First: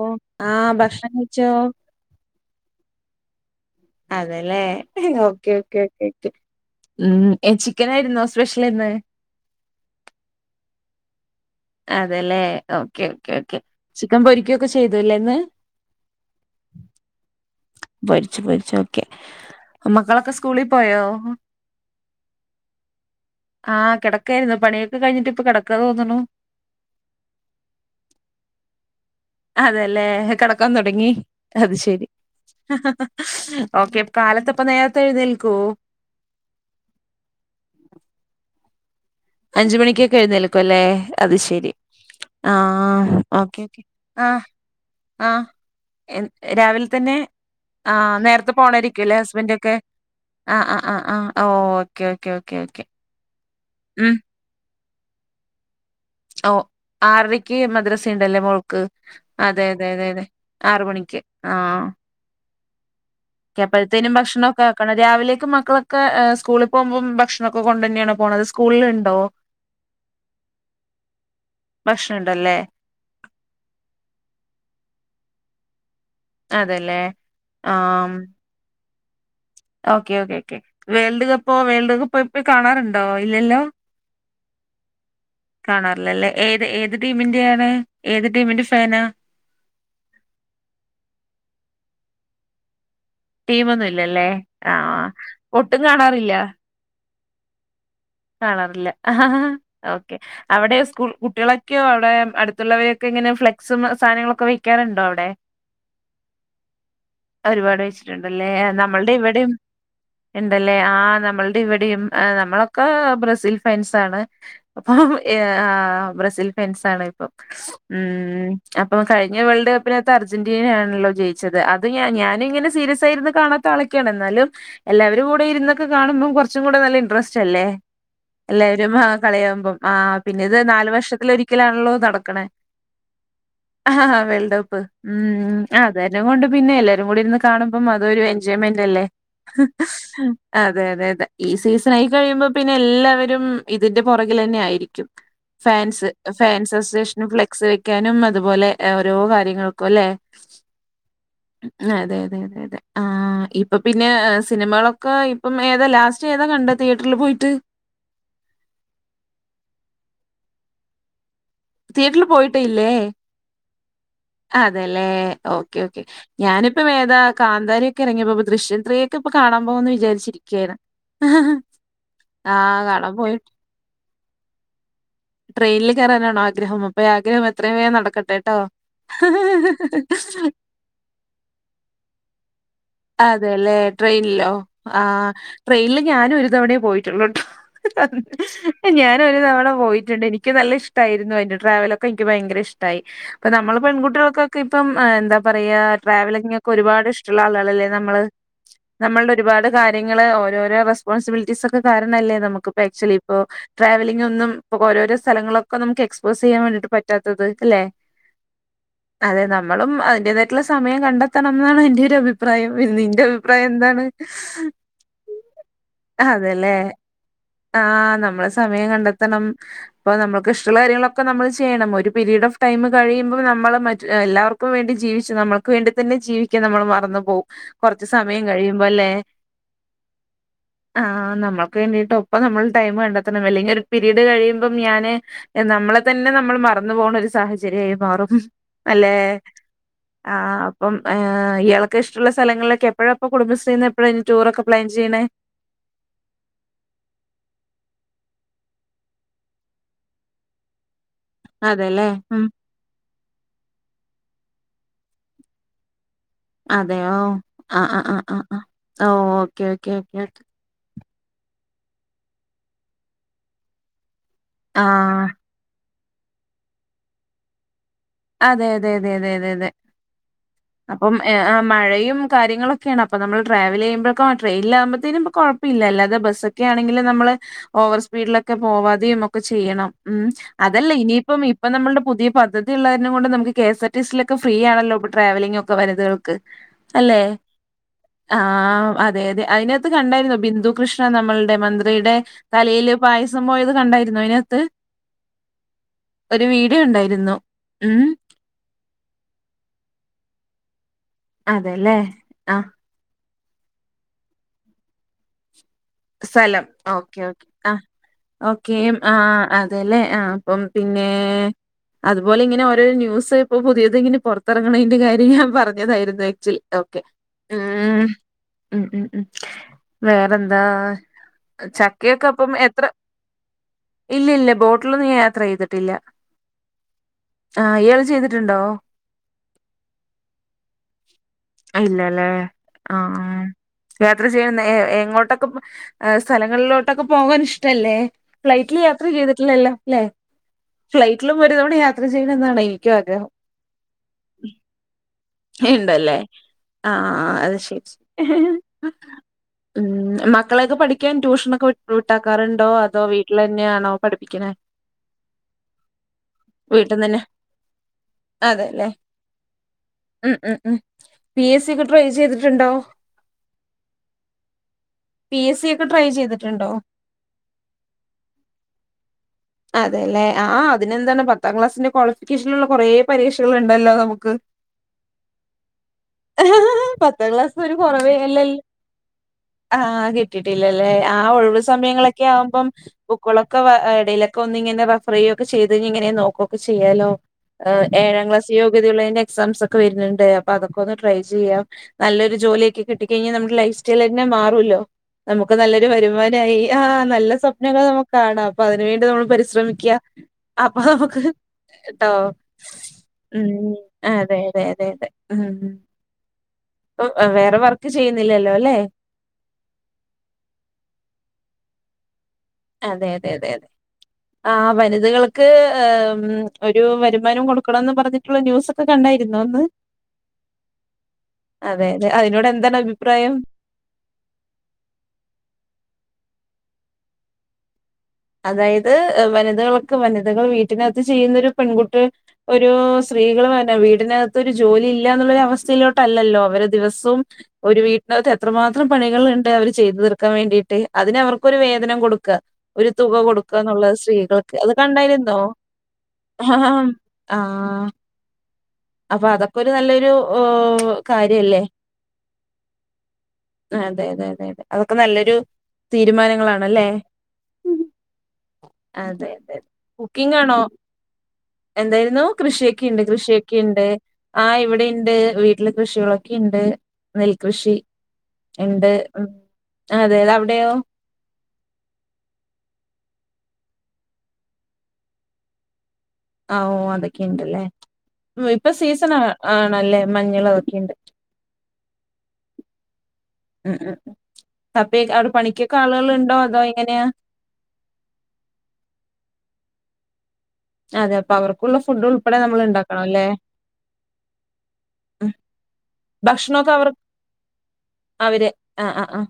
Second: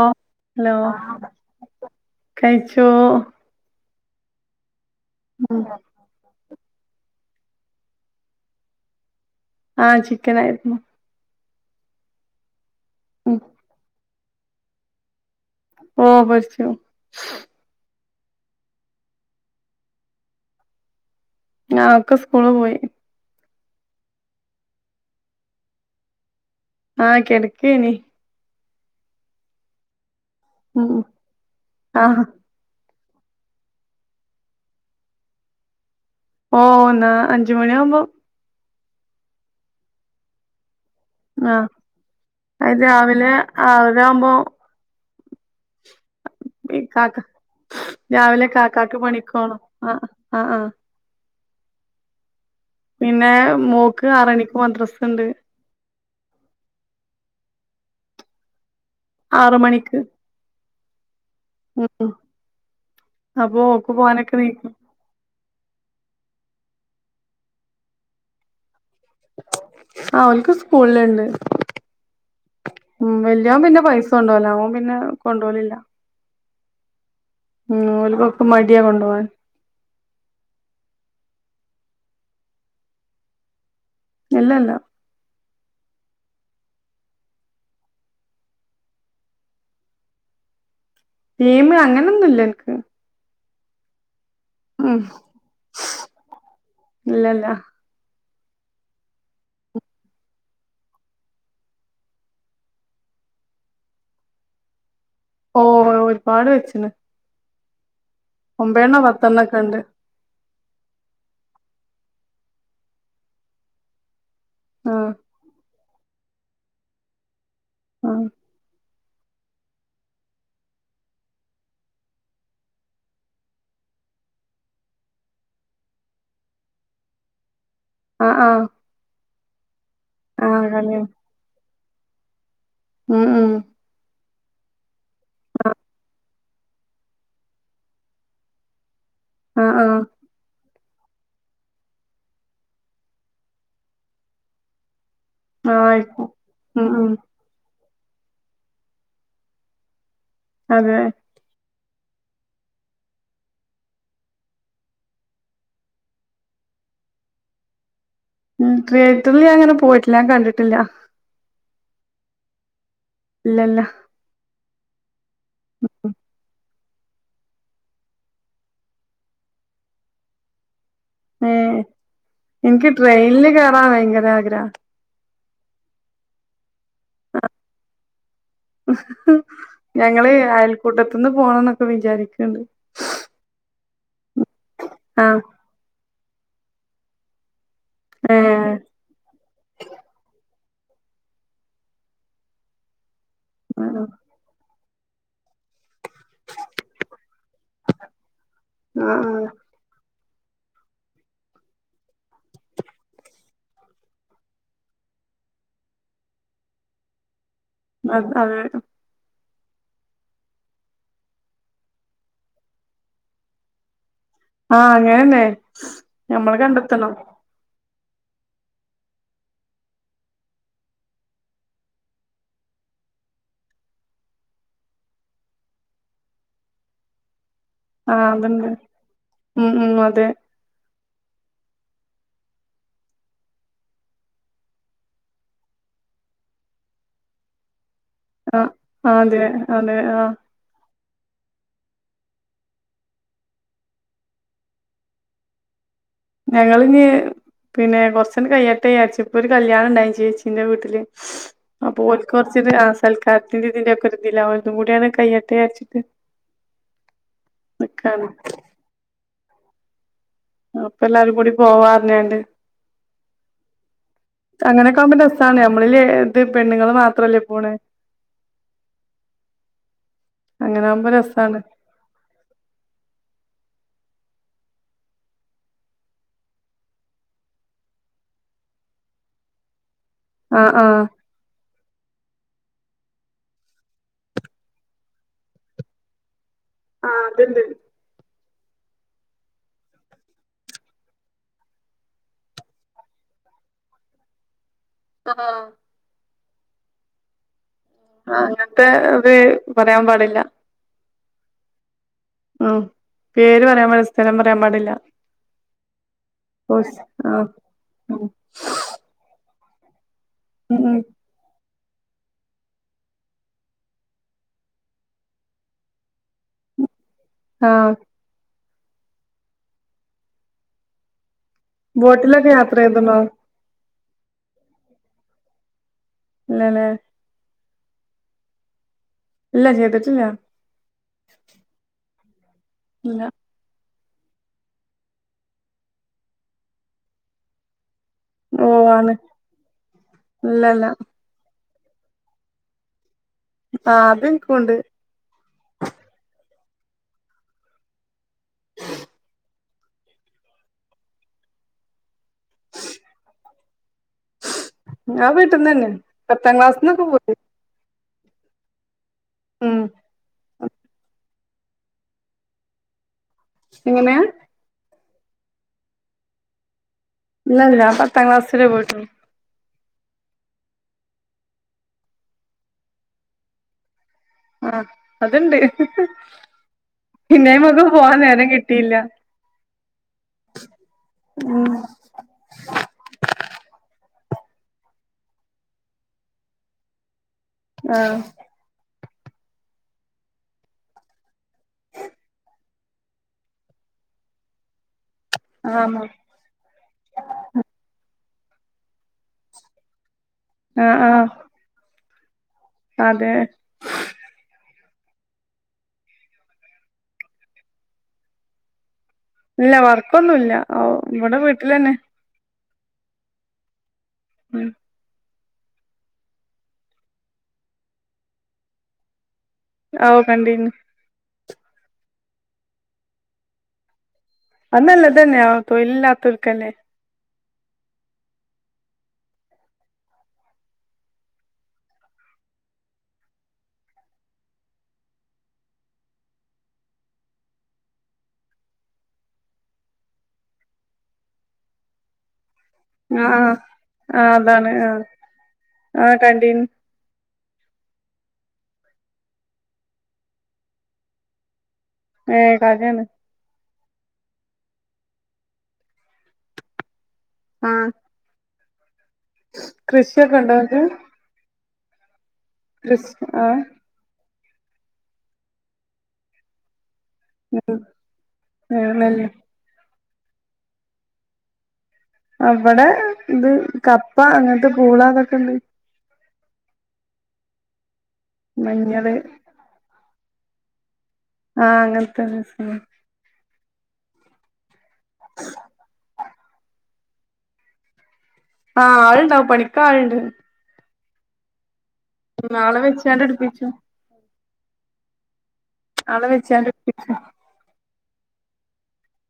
ഓ ആഹ് ഹലോ ഭക്ഷണം കഴിച്ചോ കഴിച്ചോ അതല്ലേ ഓക്കെ ഉം. ഓക്കെ ഓക്കെ ഓക്കെ ഉം ചിക്കൻ ആയിരുന്നോ സ്പെഷ്യൽ ഇന്ന് ആഹ ചിക്കൻ ആയിരുന്നു അതല്ലേ ഓക്കെ ഓക്കെ ഉം ഓക്കെ ചിക്കൻ പോരിക്കുക്കെ ചെയ്തുല്ലേന്ന് ഓ പൊരിച്ചു പോരിച്ചു പോരിച്ചു ഓക്കെ മക്കളൊക്കെ സ്കൂളിൽ പോയോ ഒക്കെ സ്കൂള് പോയി ആഹ് കിടക്കായിരുന്നു പണിയൊക്കെ കഴിഞ്ഞിട്ട് ഇപ്പൊ കിടക്കാണെ തോന്നണു ആഹ കിടക്ക നീ അതല്ലേ കിടക്കാൻ ഉം തുടങ്ങി അത് ആ ശരി ഓക്കെ കാലത്ത് ഇപ്പ നേരത്തെ എഴുന്നേൽക്കൂ ഓ ഒന്നാ അഞ്ചുമണിയാവവുമ്പോ അഞ്ച് മണിക്കൊക്കെ എഴുന്നേൽക്കും അല്ലേ അത് ആ ശരി അത് ആഹ രാവിലെ ഓക്കെ ഓ ആ. ആറരാവുമ്പോ ആഹ് എൻ ഈ രാവില്തന്നെ കാക്ക ആഹ് രാവിലെ നേരത്തെ കാക്കാക്ക് പോണായിരിക്കുല്ലെ പണിക്കോണം ഹസ്ബൻഡൊക്കെ ആ ആ ആഹ് ആഹ് ആഹ് ഓഹ് ഓക്കെ ക്കെ ക്കെ പിന്നേരും മോക്ക് ആറണിക്ക് മദ്രസ് ഇണ്ട് ഓ ആറരയ്ക്ക് മദ്രസ ഉണ്ടല്ലേ മോൾക്ക് ആറ് അതെ തെ മണിക്ക് തെ തെ ആറ് മണിക്ക് ആഹ് ഉം ക്ക അപ്പൊ ഓക്ക് അപ്പഴത്തേനും പോവാനൊക്കെ ഭക്ഷണൊക്കെ നീക്കും ആക്കണം രാവിലേക്ക് മക്കളൊക്കെ സ്കൂളി പോ പോകുമ്പം ഭക്ഷണൊക്കെ കൊണ്ടെന്നാണ് പോണത് സ്കൂളിൽ ഇണ്ട് ആഹ് ഓൻക്ക് സ്കൂ സ്കൂള്ണ്ട് ഭക്ഷണം ഉണ്ടല്ലേ വല്ല്യോൻ പിന്നെ പൈസൊണ്ടോല ഓം പിന്നെ കൊണ്ടോലില്ല അതെല്ലേ ഉം ഓൽക്കൊക്കെ മടിയി കൊണ്ടോ ഓൻ ഓക്കേ ഓക്കേ ക്കേ വേൾഡ് കപ്പോ വേൾഡ് കപ്പ് ഇപ്പോ കാണാറുണ്ടോ ഇല്ലല്ലോ ഇല്ലല്ല കാണാറില്ല ല്ലേ ഏത് ഏത് ടീമിന്റെയാണ് ഏത് ടീമിന്റെ ഫാനാ ടീമ് അങ്ങനൊന്നുല്ല ഇൻക്ക് ടീമൊന്നുല്ല ല്ലേ ആഹ് ഒട്ടും കാണാറില്ല ഇല്ല ല്ല കാണാറില്ല ഓക്കെ അവടെ സ്കൂ കുട്ടികളൊക്കെയോ അവിടെ അടുത്തുള്ളവരൊക്കെ ഇങ്ങനെ ഫ്ലക്സും സാധനങ്ങളൊക്കെ വെക്കാറുണ്ടോ അവിടെ ഓഹ് ഒരുപാട് വെച്ച്ണ് ഒര്പാട് വെച്ച് ണ്ടല്ലേ ഒമ്പേണ്ണോ നമ്മള്ടെ ഇവടിം പത്തെണ്ണൊക്കെ ഇണ്ട് ഇണ്ടല്ലേ ആഹ് നമ്മൾ അത് ഇവടീം ഏ നമ്മളൊ ക്കേ ബ്രസീൽ ഫാൻസാണ് അപ്പം ആഹ് ഏഹ് ആഹ് ബ്രസീൽ ഫെൻസ് ആണ് ഇപ്പം ആഹ് ഉം അഹ് അപ്പം കഴിഞ്ഞ വേൾഡ് കപ്പിനകത്ത് അർജന്റീന ആണല്ലോ ജയിച്ചത് അത് ഞ ഞാനും ഇങ്ങനെ സീരിയസ് ആയിരുന്നുന്ന് കാണത്ത ആളക്കെയാണ് എന്നാലും എല്ലാവരും കൂടെ ഇരുന്നൊക്കെ കാണുമ്പോ കൊറച്ചും കൂടെ നല്ല ഇൻട്രസ്റ്റ് റ്റല്ലേ ആഹ് ആഹ് എല്ലാരും വാ കളയാമ്പോം. ആ പിന്ന ഇത് ആഹ് നാല് കളിയാണ് വർഷത്തി ഒരിക്കലാണല്ലോ നട ക്കണെ ഉം ഉം. [unintelligible] ഉം അതെല്ലാം കൊണ്ട് പിന്നെ എല്ലാരും കൂടി ഇരുന്ന് കാണുമ്പം അതൊ ഒരു എൻജോയ്മെന്റ് അല്ലേ? ആഹ് ആഹ് ആ. അതെ അതെ അതെ ഈ സീസൺ ആയി കഴിയുമ്പോ പിന്നെ എല്ലാവരും ഇതിന്റെ പുറകില് തന്നെ ആയിരിക്കും. ആഹ് ഫാൻസ് ആയിരിക്കും ഫാൻസ് ഉം ഉം അസോസിയേഷൻ ഫ്ലെക്സ് വെ വെക്കാനും അതുപോലെ ഓരോ കാര്യങ്ങൾക്കും അല്ലെ? അതെ അതെ അതെ അതെ അതെ ആ ഇപ്പൊ പിന്നെ സിനിമകളൊക്കെ ഇപ്പം ഏതാ ലാസ്റ്റ് ഏതാ കണ്ടത്. തിയറ്ററില് പോയിട്ട്. ടിയറ്ററിൽ ഞൻ അങ്ങനെ പോയിട്ടില്ല. കണ്ടിട്ടില്ല. ടിയേറ്ററില് പോയിട്ട് ഇല്ലേ? ഇല്ലല്ല. അതെ ല്ലേ. ഓക്കെ ഓക്കെ ഞാന് ഇപ്പം ഏതാ കാന്താര ഒക്കെ ഇറങ്ങിയപ്പോ ദൃശ്യാം ത്രീക്കെ ഇപ്പൊ കാണാ പോകോന്ന് വിചാച്ചിരിക്യാണ്. ഏ എനിക്ക് കാണാൻ ട്രെയിനില് കേയറാൻ ഭയങ്കര ഗ്രഹാ ട്രെയിനിൽ കയറാനാണോ ആഗ്രഹം. അപ്പൊ ആഗ്രഹം എത്ര വേഗം നടക്കട്ടെ. ഞങ്ങള് അയൽക്കൂട്ടത്തുന്ന് പോണം എന്നൊക്കെ വിചാരിക്കണ്ട്. അതെല്ലേ ട്രെയിൻ ല്ലോ ആഹ് ട്രെയിൻല് ഞാനും ഒരു തവണയേ പോയിട്ടുള്ളു ട്ടോ. ഏഹ് ഞാന് ഒരു തവണ പോയിട്ടുണ്ട് എനിക്ക് എനിക്ക് നല്ല ഇഷ്ടായിരുന്നു അതിന്റെ ട്രാവലൊക്കെ എനിക്ക് ഭയങ്കര ഇഷ്ട്ടായി. അപ്പ നമ്മള് പെൺകുട്ടികൾക്കൊക്കെ പ്പം എന്താ പറയാ ട്രവലിങ് ഒക്കെ ഒരുപാട്ഷ്ടള്ള ആളാണ് നമ്മള് നമ്മൾടെ ആഹ് ഒരുപാട് കാര്യ നിങ്ങള ഓരോരോ റെസ് പോൺസിബിലിറ്റീസ് ഒക്കെ കാരണല്ലേ നമുക്ക് ആക്ച്വലി ഇപ്പോ ട്രാവലിംങ്‌ ഒന്നും ഇപ്പോ ഓരോരോ സ്ഥലങ്ങളൊക്കെ നമുക്ക് എക്സ്പോസ് ചെയ്യാൻ വേണ്ടിട്ട് പറ്റാത്തത്. അല്ലെ? [unintelligible] അതെ [unintelligible] നമ്മളും അതിന്റെതായിട്ടുള്ള സമയം കണ്ടെത്തണംമെന്നാണ് എന്റെ ഒരു അഭിപ്രായം അഭിപ്രായം നിന്റെ അഭിപ്രായം എന്താണ്? ആ അങ്ങനെന്നെ ഞമ്മള് കണ്ടെത്തണം ആ നമ്മള് സമയം കണ്ടെത്തണം. അപ്പൊ നമ്മുക്ക് ഇഷ്ടമുള്ള കാര്യങ്ങളൊക്കെ നമ്മൾ ചെയ്യണം. ഒരു പീരീഡ് ഓഫ് ടൈം കഴിയുമ്പോൾ നമ്മൾ മറ്റ് എല്ലാവർക്കും വേണ്ടി ജീവിച്ചു നമ്മൾക്ക് വേണ്ടി തന്നെ ജീവിക്കാം നമ്മൾ മറന്ന വും. കുറച്ച് ആഹ് സമയം അതുണ്ട് കഴിയുമ്പോല്ലേ. ഉം ഉം അതെ ആ നമ്മ വേണ്ടിട്ട് ഒപ്പം നമ്മൾ ടൈം കണ്ടെത്തണം അല്ലെങ്കിൽ ഒരു പീരീഡ് കഴിയുമ്പംഞാന് നമ്മളെ തന്നെ നമ്മൾ മറന്നു പോകണ ഒരു സാഹചര്യയാ മാറും ആഹ് അല്ലേ ആഹ് അതെ അതെ ആഹ് ആ അപ്പം ആ ഇയാ ക്ക് ഇഷ്ടമുള്ള സ്ഥലങ്ങളിലൊക്കെ എപ്പോഴാപ്പോ കുടുംബശ്രീയിൽ നിന്ന് എപ്പഴാണ് ഇനി ടൂർക്കെ പ്ലാൻ ചെയ്യണേ? ഞങ്ങള് ഇനി പിന്നെ കൊറച്ച് നേരം കയ്യേട്ടന്ന് വിചാരിച്ച്. ഇപ്പൊ ഒരു കല്യാണം ഉണ്ടായി ചേച്ചിന്റെ വീട്ടില്. അപ്പൊ അതെല്ലേ ഓൾക്ക് ഉം കുറച്ചി കത്തിന്റെ ഇതിന്റെ ഒക്കെ ഇതില്ല ഒതും കൂടയാണ് കൈയ്യട്ടെന്ന് വിചാരിച്ചിട്ട് അതെയോ ആ ആ നിക്കാണ് ആ ആ ഓ ഓ [unintelligible] അപ്പ എല്ലാരും കൂടി പോവാന്നറിഞ്ഞുണ്ട് ആ അങ്ങനെക്കെകാകുമ്പം രസാണ് നമ്മളില് ഇത് പെണ്ണുങ്ങൾ മാത്രല്ലേ പോണേ? അതെ അതെ അതെ അതെ അതെ അതെ അങ്ങനെ ആവുമ്പോ അപ്പം രസാണ് മഴയും കാര്യങ്ങളൊക്കെയാണ് അപ്പം നമ്മൾ ട്രാവൽ ചെയ്യുമ്പോ ക് ട്രെയിനിലാകുമ്പഴത്തേനും ഇപ്പൊ കുഴപ്പ ഇല്ലഅല്ലാതെ ബസ്സൊക്കെ ആണെങ്കിൽ നമ്മള് ഓവർ സ്പീഡിലൊക്കെ പോവാതെയും ഒക്കെ ചെയ്യണം. ഉം. ആഹ് അതല്ല ആഹ് ഇനിയിപ്പം ഇപ്പൊ നമ്മളുടെ പുതിയ ള്ള കാരണം കൊണ്ട് നമ്മുക്ക് K. S. R. T C. യിലൊക്കെ നമ്മക്ക്ഫ്രീ ആണല്ലോ ഇ ട്രാവലിങ്ങ് ഒക്കെ വനിതകൾക്ക്. അല്ലേ? ആഹ് അത്ണ്ട് ആ അതെ അതെ അതിനകത്ത് കണ്ടായിരുന്നോ ബിന്ദു കൃഷ്ണ നമ്മളുടെ മന്ത്രിയുടെ തലയില് പായസം പോയത് കണ്ടായിരുന്നോ അതിനകത്ത്? ആ ഒരു വീഡിയോ ഉണ്ടായിരുന്നു. ഉം. ആ അങ്ങനത്തെ ഒരു പറയാൻ പാടില്ല അതെല്ലേ. ആ ഉം പേര് പറയാൻ പാടില്ല സ്ഥലം പറയാൻ പാടില്ല. സ്ഥലം കോഴ്സ് ഓക്കെ ആഹ് ഓക്കെആ ഉം ഓക്കേ ആ അതല്ലേ? ആ അപ്പം ഉം പിന്നെ അതുപോലെ ഇങ്ങനെ ഓരോ ന്യൂസ് ഇപ്പോ പുതിയത് ഇങ്ങനെ പുറത്തിറങ്ങണതിന്റെ കാര്യം ഞാൻ പറഞ്ഞതായിരുന്നു നെറ്റിൽ ഓക്കെ. ആ ഉം. ഉം ഉം ഉം വേറെന്താ? ബോട്ടിലൊക്കെ യാത്ര ചെയ്തുന്നോ? ഇല്ല ഇല്ല ബോട്ടിലൊന്നും ഞാൻ യാത്ര ചെയ്തിട്ടില്ല. ഇല്ലല്ലേ ആ ഇയാള്ചെയ്തിട്ടുണ്ടോ ഇല്ല ചെയ്തട്ടില്ല ല്ലേ ആ ഉം യാത്ര ചെയ്യാൻ എഎങ്ങോട്ടൊക്കെ ആ സ്ഥലങ്ങളിലോട്ടൊക്കെ പോകാൻ ഇഷ്ടല്ലേ ഫ്ലൈറ്റില് ഓഹ് യാത്ര ആണ് ചെയ്തിട്ടില്ലല്ലോ ല്ലേ ഇല്ലല്ല ഫ്ലൈറ്റിലും ഒരു തവണയാ ഇത് ചെയ്യണമെന്നാണ് എനിക്കും ആഗ്രഹം അ അത് നിക്കും ണ്ട് ണ്ടല്ലേ ആ അത് ശരി ഉം മക്കളെയൊക്കെ പഠിക്കാൻ ട്യൂഷനൊക്കെ വിട്ടാക്കാറുണ്ടോ അതോ വീട്ടിൽ ന്നെയാണോ പഠിപ്പിക്കണ ആ വീട്ടിന്നന്നെ പത്താം ക്ലാസ്സിൽ ഒക്കെ പോയി അതെല്ലെ ഉം റ്റ്ണ്ടോ എങ്ങനെയ പി എസ് സി ഒക്കെ ട്രൈ ചെയ്തിട്ടുണ്ടോ ഇല്ല ഇല്ല പത്താം ക്ലാസ്സ്‌ വരെ പോയിട്ടുള്ളു അതെല്ലെ ആ അതിനെന്താണ് പത്താം ക്ലാസ്സിന്റെ ക്വാളിഫിക്കേഷനുള്ള കുറെേ പരീക്ഷകൾ ഉണ്ടല്ലോ നമു ക്ക് ആഹ് അത്ണ്ട് [unintelligible] പിന്നെ പത്താക്ലാസ്സ്‌ന്നും അയ്മക്ക് ഒര്കോറവേ പോവാൻ നേരം അല്ലല് കിട്ടിയില്ല ആ കിട്ട്ടില്ലല്ലേ ആ ഒഴിവ് സമയങ്ങളെകെ ആമ്പോ ബുക്കൊളോക്കെ വാ എ ക്ക ഒന്ന് ഇങ്ങനെ റഫർ ചെയ്യോൊക്ക ചെയ്ഴ ഇങ്ങനെ നോക്കുവൊക്കെ ചെയ്യാലോ ആഹ് ഏഴാം ക്ലാസ് യൊക്യത ഉള്ള എക്സാം ഒക്കെ വരുന്നുണ്ട് അപ്പൊ അതൊക്കെ ഒന്ന് ട്രൈ ചെയ്യാം നല്ലൊരു ജോലിയൊക്കെ കിട്ടി കഴിഞ്ഞാൽ നമ്മുടെ ലൈഫ് സ്റ്റൈൽ തന്നെ മാറുല്ലോ നമുക്ക് നല്ലൊരു ആഹ് വരുമാനയി ആ നല്ല സ്വപ്നങ്ങൾ നമു കാണാം അപ്പ അതിന് വേണ്ടി നമ്മ പരിശ്രമിക്ക അപ്പൊ ആഹ് നമ്മക്ക് ആഹ് ആ അതെ ഉം അതെ അതെ അതെ അതെ ഉം വേറെ വർക്ക് ചെയ്യുന്നില്ലല്ലോ അല്ലെ ഇല്ല വർക്കൊന്നുല്ല ഓ ഇവിടെ വീട്ടിൽ അന്നെ അതെ അതെ അതെ അതെ ആ ഉം വനിതകൾ ക്ക് ഒരു വരുമാനം കൊടുക്കണംന്ന് പറഞ്ഞിട്ടുള്ള ന്യൂസ് ഒക്കെ കണ്ടർ ഓ കണ്ടിരുന്നു അതെ അതെ അതിനോട് എന്താണ് അഭിപ്രായം? അത് നല്ലത് തന്നെ ആ തൊഴിൽ ഇല്ലാത്തൊർക്ക് അല്ലെ അതായത് വനിതകൾക്ക് വനിതകൾ വീട്ടിനാത്ത് ചെയ്യുന്ന ഒരു പെൺകുട്ടി ഒരു സ്ത്രീകൾ വീടിനകത്ത് ഒരു ജോലി ഇല്ലന്നുള്ള ഒരു അവസ്ഥയിലോട്ടല്ലല്ലോ അവര് ദിവസവും ഒരു വീട്ടിനകത്ത് എത്രമാത്രം പണികൾ ഉണ്ട് അവര് ചെയ്തു തീർക്കാൻ വേണ്ടിട്ട് അതിനവർക്കൊരു വേതനം കൊടുക്കുക ഒരു തുക ആഹ് കൊടുക്കുക എന്നുള്ളത് ആഹ് സ്ത്രീകൾക്ക് അതാണ് അത് ആഹ് കണ്ടായിരുന്നോ ആഹ് കണ്ടീന് ആ അപ്പൊ അതൊക്കെ ഒരു നല്ലൊരു ഒ കാര്യല്ലേ ഏ കാര്യാണ്. അതെ അതെ അതെ അതെ അതൊക്കെ നല്ലൊരു തീരുമാനങ്ങളാണല്ലേ? ആ അതെ അതെ ഉണ്ടോ കുക്കിംങാണോ ഇങ്ങക്ക് എന്തായിരുന്നു? കൃഷിയൊക്കെയുണ്ട് കൃഷി ആഹ് കൃഷിയൊക്കെയുണ്ട് ആഹ് ഇവിടെണ്ട് വീട്ടില് കൃഷികളൊക്കെ ഉണ്ട്. നെൽകൃഷി ഉണ്ട് ഏഹ് ഉം നെല്ല് അതെത അവിടെയോ? അവിടെ ഇത് കപ്പ അങ്ങനത്തെ കൂളാ അതൊക്കെ ഇണ്ട് ഓ അതൊക്കെ ഇണ്ടല്ലേ ഇപ്പ മഞ്ഞള് സീസണാ ആണല്ലേ മഞ്ഞളൊക്കെ ഇണ്ട് ആഹ് അങ്ങനത്തെത് ഉം ഉം കപ്പേ അവിടെ പണിക്കൊക്കെ ആളുകൾ ഉണ്ടോ അതോ എങ്ങനെയാ? ആ ആളുണ്ടാവും പണിക്കാള്ണ്ട് അതെ അപ്പൊ അവർക്കുള്ള ഫുഡ് ഉൾപ്പെടെ നമ്മൾ ആളെ ഇണ്ടാക്കണം വെച്ചാണ്ട് അല്ലേ? എടുപ്പിച്ചു ഉം ആളെ വെച്ചാ [unintelligible] അവര് ആ ആ ആ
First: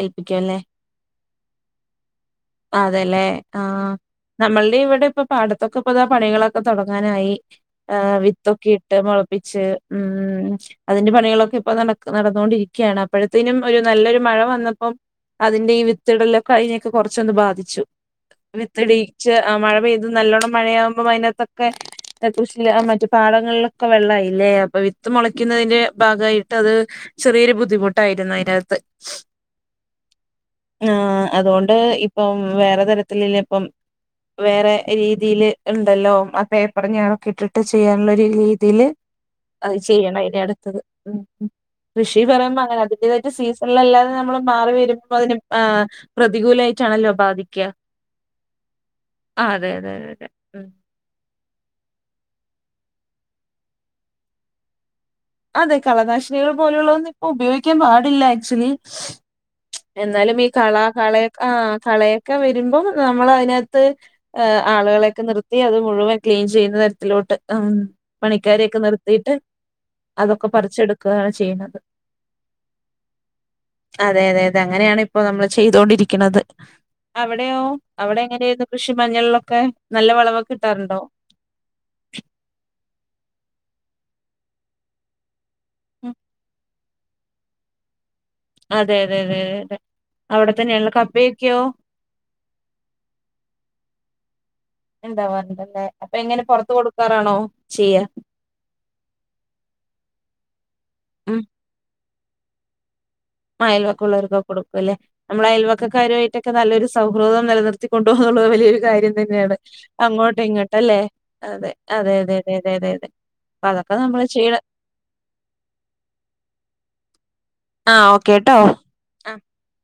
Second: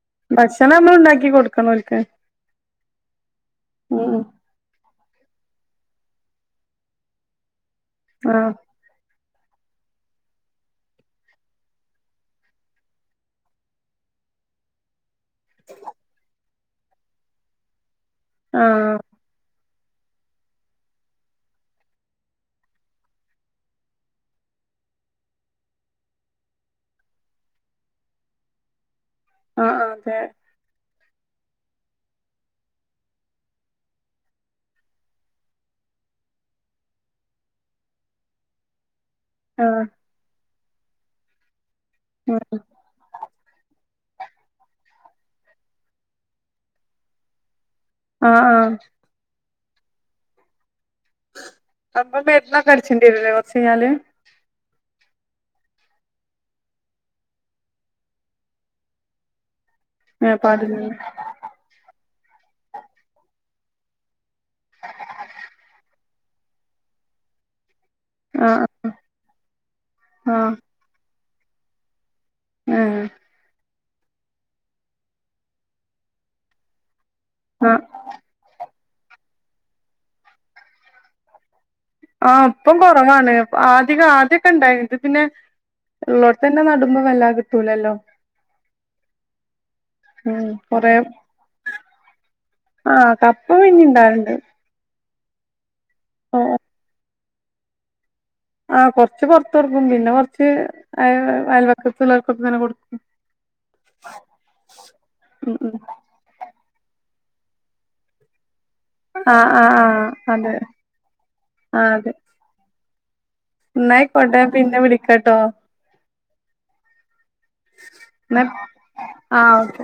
ഏൽപ്പിക്കുംല്ലേ ഭക്ഷണം നമ്മള് ഉണ്ടാക്കി കൊടുക്കണം ഓൽക്ക് അതെല്ലേ ആഹ് ഉം ഉം നമ്മൾടെ ഇവിടെ ഇപ്പൊ പാടത്തൊക്കെപ്പതാ പണികളൊക്കെ തുടങ്ങാനായി ആ ആഹ് വിത്തൊക്കെ ഇട്ട് മൊള പ്പിച്ച് ഉം അതിന്റെ പണികളൊക്കെ ഇപ്പൊ നടക് നടന്നോണ്ടിരിക്കയാണ് അപ്പോഴത്തേനും ഒരു നല്ലൊരു മഴ വന്നപ്പം അതിന്റെ ഈ വിത്തിടലൊക്കെ അയ്നെക്ക കൊറച്ചൊന്ന് ബാധിച്ചു ആഹ് വിത്തിടീച്ച് മഴ അത് നല്ലോണം മഴയാവുമ്പോ അതിനാത്തൊക്കെ കുശ മറ്റ് പാടങ്ങളിലൊക്കെ വെള്ളായില്ലേ അപ്പൊ വിത്ത് മുളക്കുന്നതിന് ഭാഗായിട്ട് അത് ചെറിയൊരു ബുദ്ധിമുട്ടായിരുന്നു അതിനാത്ത് ആഹ് അതെ ആ അതുകൊണ്ട് ഇപ്പം വേറെ തരത്തിലില്ലെ ഇപ്പം വേറെ രീതില് ഇണ്ടല്ലോ ആ പേപ്പർ ഞാണൊക്കെ ഇട്ടിട്ട് ചെയ്യാനുള്ള ഒരു രീതിയില് അത് ആഹ് ചെയ്യണ ഇബ്ടെ ത്തത് ഉം കൃഷി പറിയുമ്പോ അങ്ങനെ അതിന്റേതായിട്ട് സീസണിലല്ലാതെ നമ്മൾ മാറി വെര്മ്പോ അതിന് ആ പ്രതികൂലായിട്ടാണല്ലോ ബാധിക്ക്യാ ആ ആ ആ അതെ അതെ ഇതാരും അല്ല ഉം അപ്പ മെര്ന്നൊക്കെ അട്ച്ചെണ്ടി വെരും ലെ കൊറച്ച് കഴിഞ്ഞാൽ അതെ കളനാശിനികൾ പോലുള്ള ഒന്നും ഇപ്പം ഉപയോഗിക്കാൻ പാടില്ലാ ആക്ചോലി എന്നാലും ഈ കള പാടില്ല കളയെ ആ കളയൊക്കെ വരുമ്പോ നമ്മൾ അയിന് ത് ഏ ആൾകളെയൊക്കെ നിർത്തി അത് മുഴുവൻ ക്ലീൻ ചെയ്യുന്ന തരത്തിലോട്ട് ആ ആഹ് പണിക്കാരെയൊക്കെ നിർത്തിട്ട് അതൊക്കെ പറിച്ചെടു ക്കാണ് ചെയ്യ്ന്നത് ഏ അതെ അതെ അതെ അങ്ങനെയാണ് ഇപ്പോ നമ്മൾ ചെയ്തോണ്ടിരിക്ക്ണത് അവടെയോ ആഹ് അവടെ എങ്ങനെയെ കൃഷി മഞ്ഞളിലൊക്കെ നല്ല വെളെവൊക്കെ കിട്ടാറുണ്ടോ ആ ഇപ്പം കൊറവാണ് ആദ്യക്കെ ആദ്യയെക്കെ ഇണ്ടായിനി ഇത് പിന്നെ ഉം. ഇള്ളോട്ട് എന്നെ നടും മ്പം വല്ലാ കിട്ടുലല്ലോ അതെ അതെ അതെ അതെ അതെ ഉം അവിടെ തന്നെയുള്ള കൊറേ കപ്പയൊക്കെയോ ആ കപ്പ പിന്നിം ഇണ്ടാകൽ ഇണ്ട് ഇണ്ടാവാർ ഇണ്ട് അല്ലെ അപ്പ എങ്ങനെ പൊറത്ത് കൊട്ക്കാറാണോ ചെയ്യാ ആ കൊറച്ച് പെറത്ത്കൊട്ക്കും പിന്നെ കൊറച്ച് അയ അയൽവാക്ക പില്ലേർക്കൊക്കെ ഇങ്ങനെ കൊട് ആ അയൽവക്കം ഉള്ളോർക്കൊക്കെ കൊടുക്കും അല്ലേ നമ്മൾ ഉം ഉം അയൽവാക്കാരുവായിട്ടൊക്കെ നല്ലൊരു സ സൗഹൃദം നെലനിർത്തി കൊണ്ടോവാന്നുള്ളത് വലിയൊര് കാര്യം ആഹ് തന്നെയാണ് ആഹ് ആഹ് അങ്ങോട്ടും അതെ ഇങ്ങോട്ടും അല്ലേ അതെ അതെ അതെ അതെ അതെ അതെ അതെ അപ്പൊ അതൊക്കെ നമ്മള് ഇന്നായിക്കോട്ടെ ചെയ്യണം പിന്നെ വിളിക്കാട്ടോ ആ എന്നാ ഓക്കേട്ടോ അ ആഹ് ഓക്കെ